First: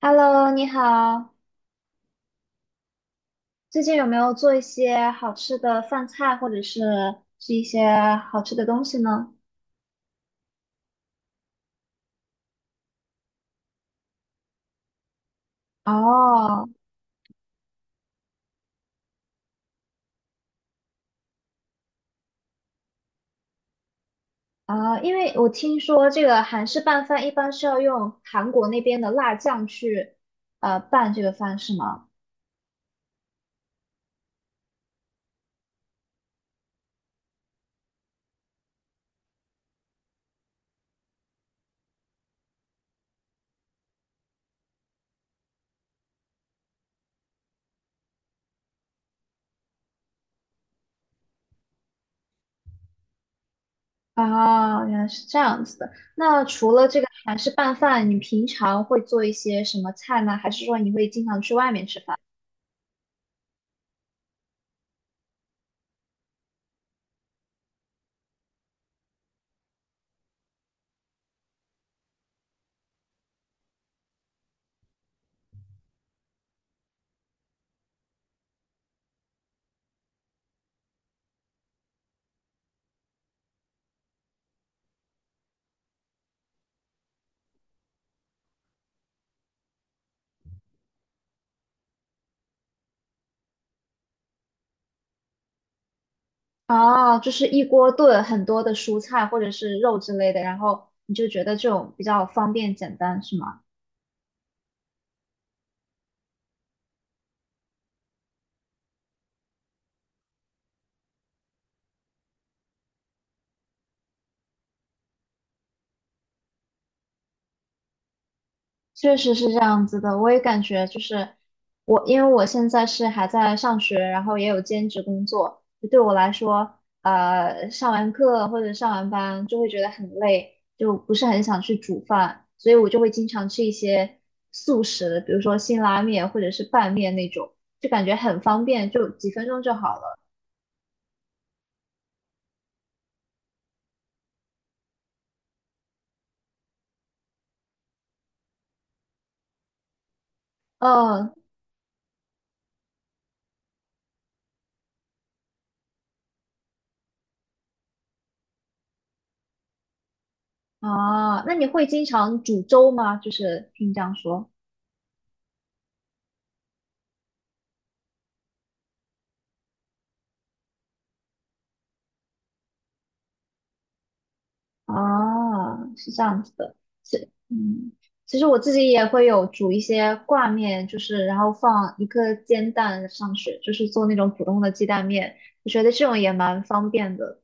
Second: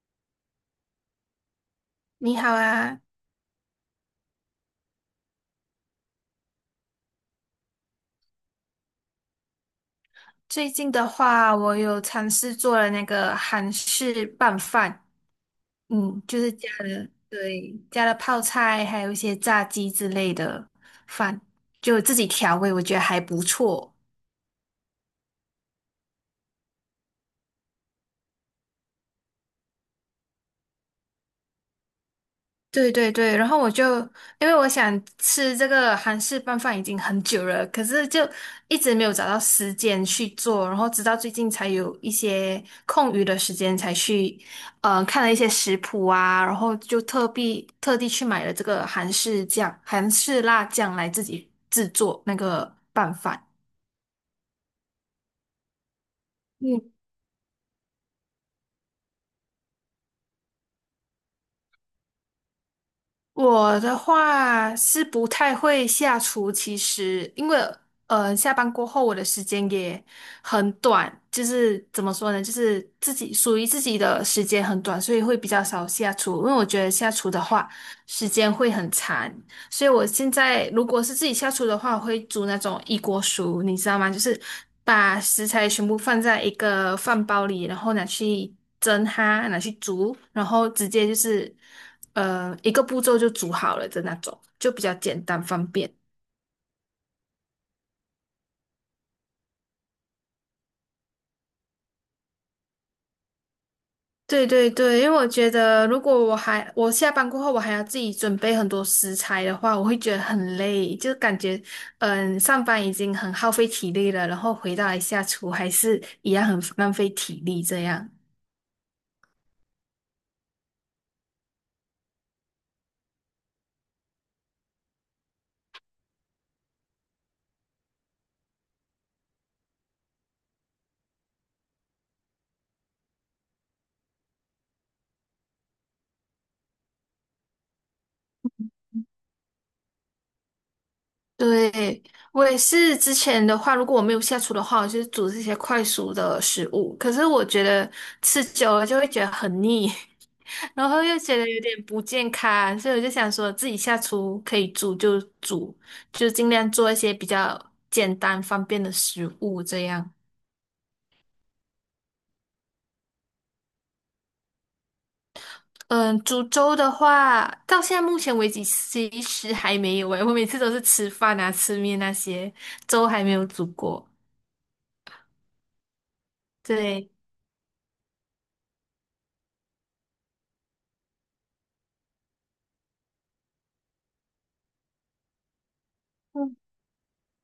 Hello，你好，你好啊。最近有没有做一些好吃的饭菜，或者是是一些好吃的东西呢？最近的话，我有尝试做了那个韩式拌饭，就是哦，加了，对，加了泡菜，还有一些炸鸡之类的饭，就自己调味，我觉得还不错。啊，因为我听说这个韩式拌饭一般是要用韩国那边的辣酱去拌这个饭，是吗？对对对，然后我就因为我想吃这个韩式拌饭已经很久了，可是就一直没有找到时间去做，然后直到最近才有一些空余的时间才去，看了一些食谱啊，然后就特地去买了这个韩式酱、韩式辣酱来自己制作那个拌饭。啊，原来是这样子的。那除了嗯。这个韩式拌饭，你平常会做一些什么菜呢？还是说你会经常去外面吃饭？我的话是不太会下厨，其实因为下班过后我的时间也很短，就是怎么说呢，就是自己属于自己的时间很短，所以会比较少下厨，因为我觉得下厨的话时间会很长。所以我现在如果是自己下厨的话，我会煮那种一锅熟，你知道吗？就是把食材全部放在一个饭包里，然后拿去蒸它，拿去煮，然后直接就是一个步骤就煮好了的那种，就比较简单方便。啊，就是一锅炖很多的蔬菜或者是肉之类的，然后你就觉得这种比较方便简单，是吗？对对对，因为我觉得如果我下班过后我还要自己准备很多食材的话，我会觉得很累，就感觉上班已经很耗费体力了，然后回到来下厨还是一样很浪费体力这样。确实是这样子的，我也感觉就是我，因为我现在是还在上学，然后也有兼职工作，就对我来说，上完课或者上完班就会觉得很累，就不是很想去煮饭，所以我就会经常吃一些速食，比如说辛拉面或者是拌面那种，就感觉很方便，就几分钟就好了。对，我也是之前的话，如果我没有下厨的话，我就是煮这些快熟的食物。可是我觉得吃久了就会觉得很腻，然后又嗯，觉得有点不健康，所以我就想说自己下厨可以煮就煮，就尽量做一些比较简单方便的食物这样。啊，那你会经常煮粥吗？就是听你这样说嗯，煮粥的话，到现在目前为止其实还没有诶，我每次都是吃饭啊、吃面那些，粥还没有煮过。啊，是这样子的。对。是，嗯，其实我自己也会有煮一些挂面，就是然后放一个煎蛋上去，就是做那种普通的鸡蛋面。我觉得这种也蛮方便的。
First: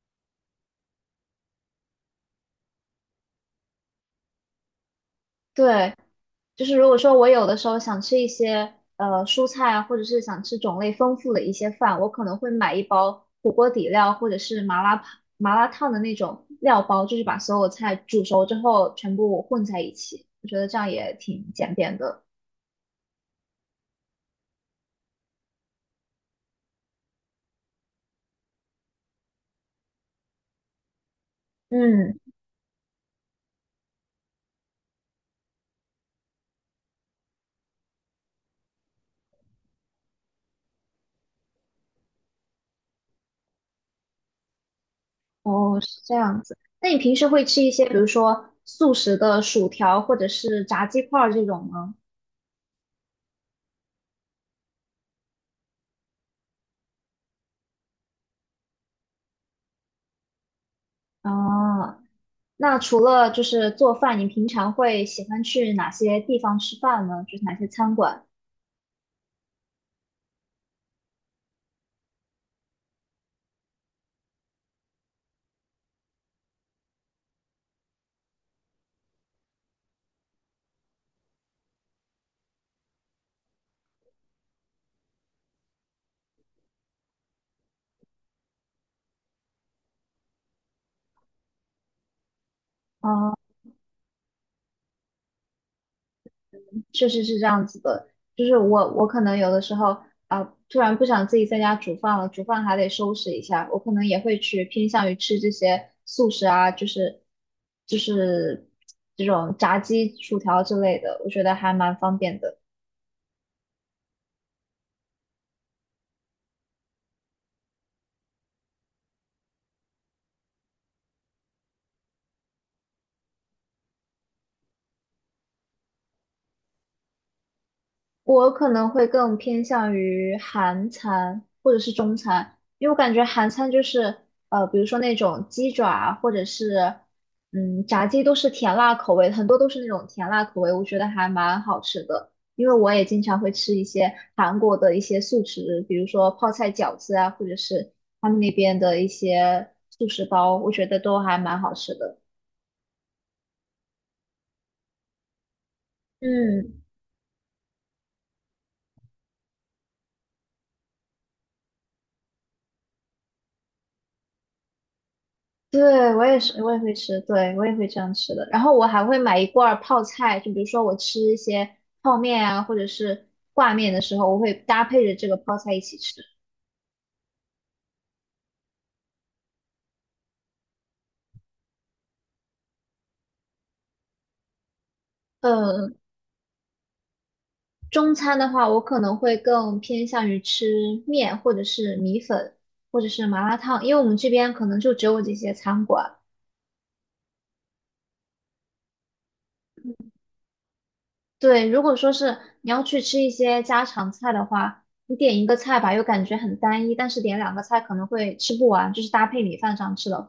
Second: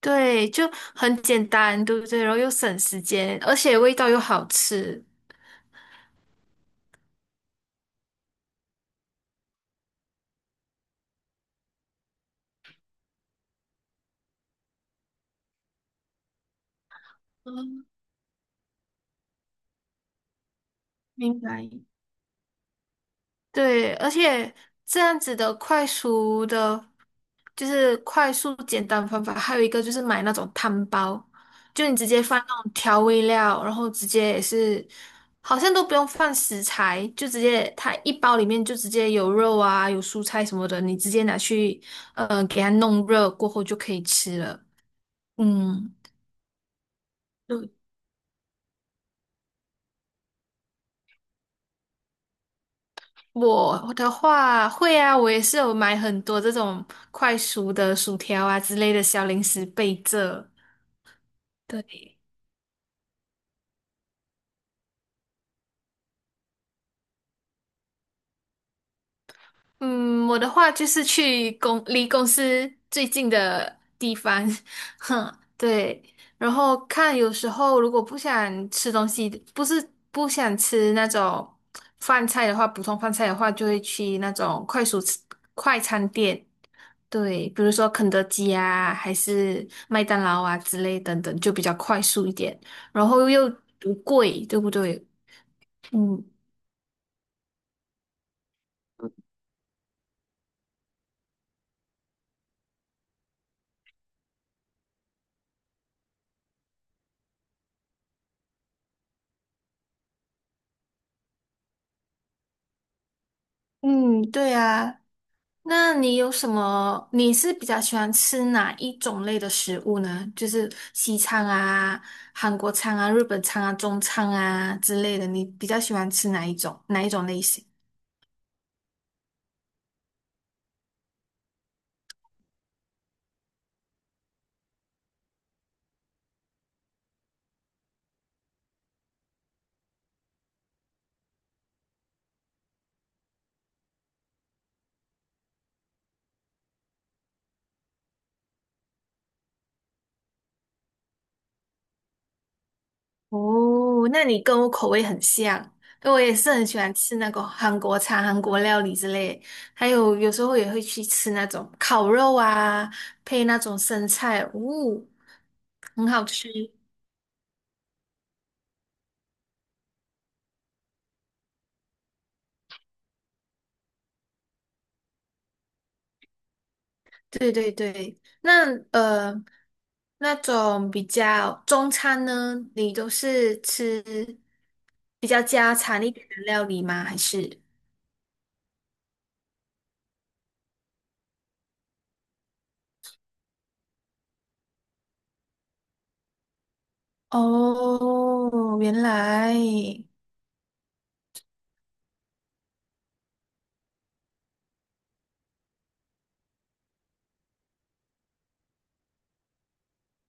对，就很简单，对不对？然后又省时间，而且味道又好吃。对，就是如果说我有的时候想吃一些蔬菜啊，或者是想吃种类丰富的一些饭，我可能会买一包火锅底料或者是麻辣烫的那种料包，就是把所有嗯，菜煮熟之后全部混在一起。我觉得这样也明挺白。简便的。对，而且这样子的快速的，就是快速简单方法，还有一个就是买那种汤包，就你直嗯，接放那种调味料，然后直接也是，好像都不用放食材，就直接它一包里面就直接有肉啊，有蔬菜什么的，你直接拿去，呃，给它弄热过后就可以吃了。哦，嗯。是这样子。那你平时会吃一些，比如说速食的薯条或者是炸鸡块儿这种吗？我的话会啊，我也是有买很多这种快熟的薯条啊之类的小零食备着。啊。对。那除了就是做饭，你平常会喜欢去哪些地方吃饭呢？就是哪些餐馆？嗯，我的话就是去公司最近的地方，哼，对。然后看有时候如果不想吃东西，不是不想吃那种饭菜的话，普通饭菜的话，就会去那种快速吃快餐店，对，比如说肯德基啊，还是麦当劳啊之类等等，就比较快速一点，然后啊、又不贵，对不对？嗯确实是这样子的。就是我，我可能有的时候啊、突然不想自己在家煮饭了，煮饭还得收拾一下，我可能也会去偏向于吃这些素食啊，就是这种炸鸡、薯条之类的，我觉得还蛮方便的。嗯，对啊。那你有什么？你是比较喜欢吃哪一种类的食物呢？就是西餐啊、韩国餐啊、日本餐啊、中餐啊之类的，你比较喜欢吃哪一种？哪一种类型？我可能会更偏向于韩餐或者是中餐，因为我感觉韩餐就是比如说那种鸡爪啊或者是炸鸡都是甜辣口味，很多都是那种甜辣口味，我觉得还蛮好吃的。因为我也经常会吃一些韩国的一些素食，比如说泡菜饺子啊，或者是他们那边的一些素食包，我觉得都还蛮好吃的。哦，那你跟我口味很像，因为我也是很喜嗯。欢吃那个韩国餐、韩国料理之类，还有有时候也会去吃那种烤肉啊，配那种生菜，很对，我好也吃。是，我也会吃，对，我也会这样吃的。然后我还会买一罐儿泡菜，就比如说我吃一些泡面啊，或者是挂面的时候，我会搭配着这个泡菜一起吃。对对对，那那种比较中餐呢，你都是吃比较家呃，常一点的料理吗？还是？中餐的话，我可能会更偏向于吃面，或者是米粉，或者是麻辣烫，因为我们这边可能就只有这些餐馆。哦，原来，对，如果说是你要去吃一些家常菜的话，你点一个菜吧，又感觉很单一，但是点两个菜可能会吃不完，就是搭配米饭上吃的话。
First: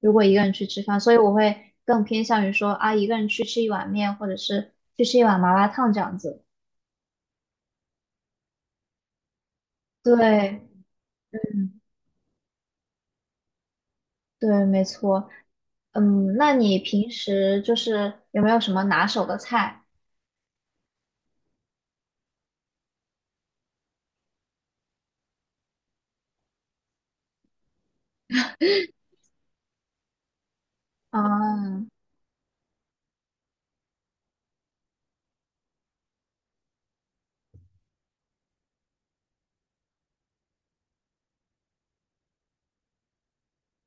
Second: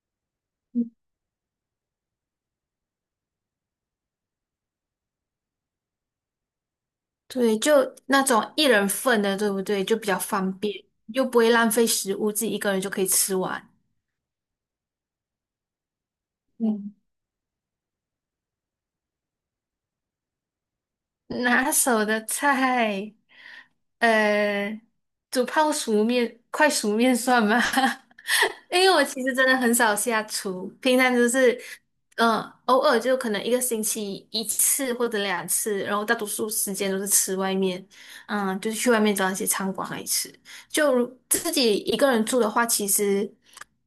如果一个人去吃饭，所以我会更偏向于说啊，一个人去吃一碗面，或者是去吃一碗麻辣烫这样子。对，就那种一人份的，对不对？就比较方对便，又不会浪费食物，自己一个人就可以吃完。对，没错。嗯，那你嗯。平时就是有没有什么拿手的菜拿手的菜，呃，煮泡熟面、快熟面算吗？因为我其实真的很少下厨，平常就是，啊？嗯、偶尔就可能一个星期一次或者两次，然后大多数时间都是吃外面，嗯，就是去外面找一些餐馆来吃。就如自己一个人住的话，其实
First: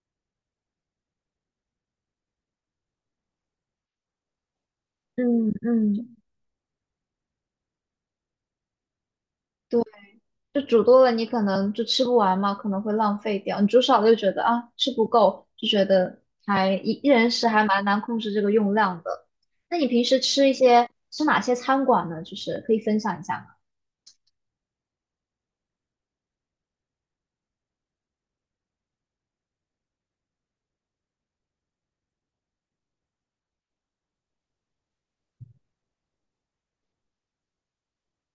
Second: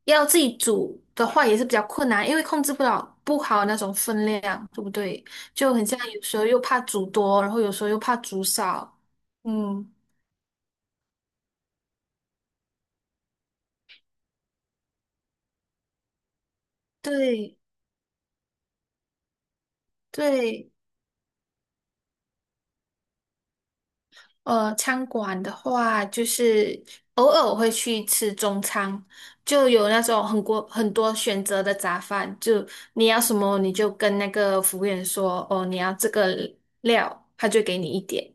要自己煮的话也是比较困难，因为控制不好那种分量，对不对？嗯就很像嗯，有时候又怕煮多，然后有时候又怕煮少。对，嗯就煮多了你可能就吃不完嘛，可能会浪费掉。你煮少了就觉得啊吃不够，就觉得还一人食对还蛮难控制这个用量的。那你平时吃一对，些吃哪些餐馆呢？就是可以分享一下吗？餐馆的话，就是偶尔我会去吃中餐，就有那种很多很多选择的杂饭，就你要什么你就跟那个服务员说，哦，你要这个料，他就给你一点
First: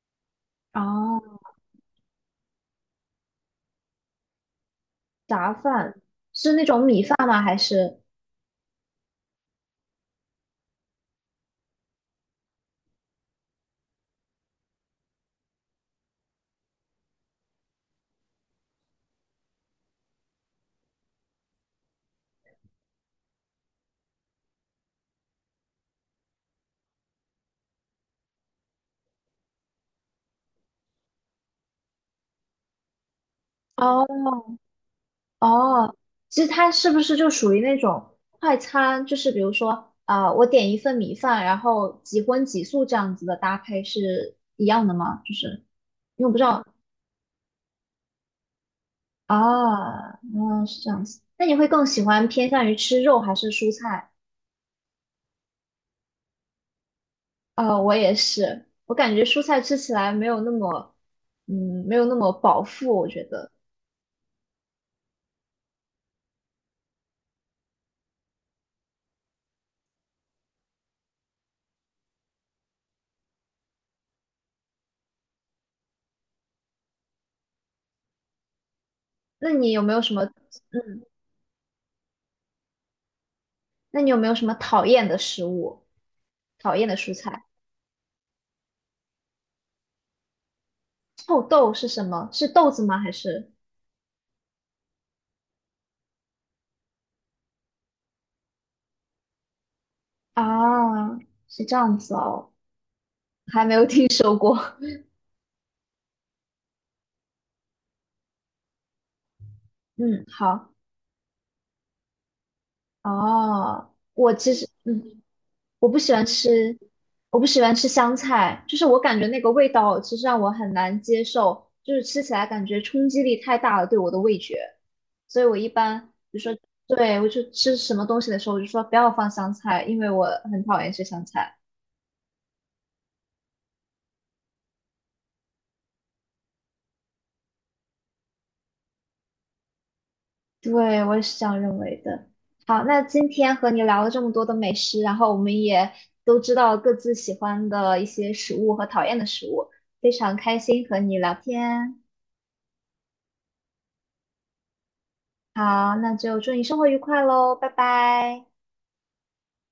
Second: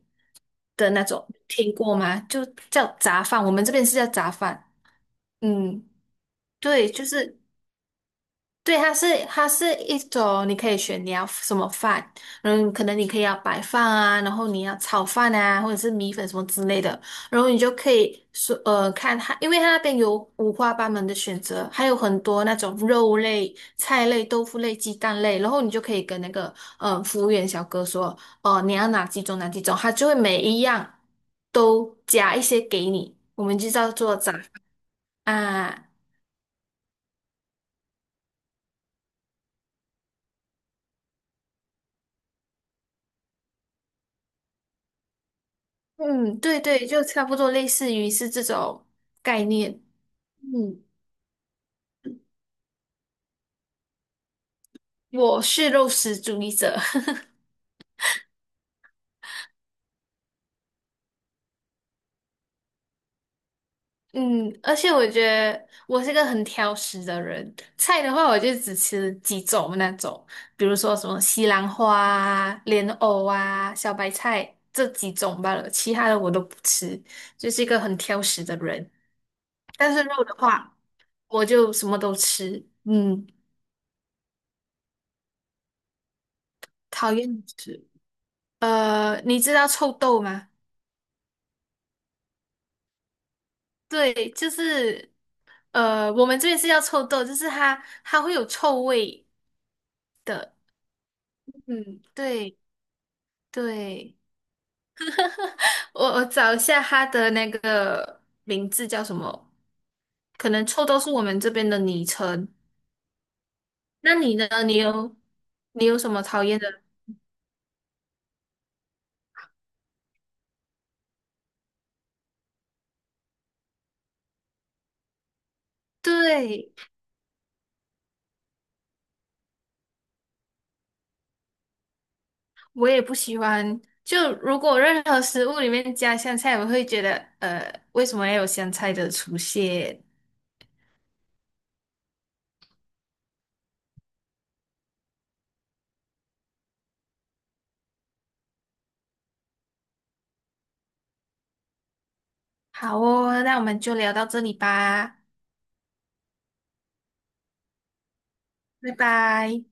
的那种，哦。听过吗？就叫杂饭，我们这边是叫杂饭。杂嗯饭是那种对，米就饭是吗？还是对，它是一种，你可以选你要什么饭，嗯，可能你可以要白饭啊，然后你要炒饭啊，或者是米粉什么之类的，然后你就可以说看它，因为它那边有五花八门的选择，还有很多那种肉类、菜类、豆腐类、鸡蛋类，然后你就可以跟那个服务员小哥说，哦、你要哪几种，他就会每一样都加一些给你，我们就叫哦做杂啊。哦，其实它是不是就属于那种快餐？就是比如说啊、我点一份米饭，然后几荤几素这样子的搭配是一样的吗？就是因为我不嗯，知对道对，就差不多类似于是这种概念。啊，嗯，是嗯，这样子。那你会更喜欢偏向于吃肉还是蔬菜？我是肉食主义者。啊、我也是，我感觉蔬菜吃起来没有那么，嗯，没有那么饱腹，我觉得。嗯，而且我觉得我是个很挑食的人，菜的话我就只吃几种那种，比如说什么西兰花啊、莲藕啊、小白菜这几种罢了，其他的我都不吃，就是一个很挑食的人。那你有没但有是什肉么的话，我就什么都吃，嗯，那你有没有什么讨厌的食物？讨厌的讨蔬厌菜？吃。你知道臭豆吗？臭豆是什么？是豆子吗？还是对，就是我们这边是叫臭豆，就是它会有臭味的。啊？是这样嗯，子哦，对还没有听对，说过。我找一下它的那个名字叫什么？嗯，可能好。臭豆是我们这边的昵称。哦，那我你呢？其实你有嗯，你我不有什喜么欢讨厌吃，的？我不喜欢吃香菜，就是我感觉那个味道其实让我很难接受，就是吃起来感觉冲击力太大了，对我的味觉。所以我一般，对，对，我就吃什么东西的时候，我就说不要放香菜，因为我很讨厌吃香菜。我也不喜欢。就如果任何食物里面加香菜，我会觉得为什么要有香菜的出现？对，我也是这样认为的。好，那今天和你聊了这么多的美食，然后我们也都知道各自喜欢的一些食物和讨厌的食物，非常开心和你聊天。好哦，那我们就聊到这里吧，好，那就祝你生活愉快喽，拜拜。拜拜。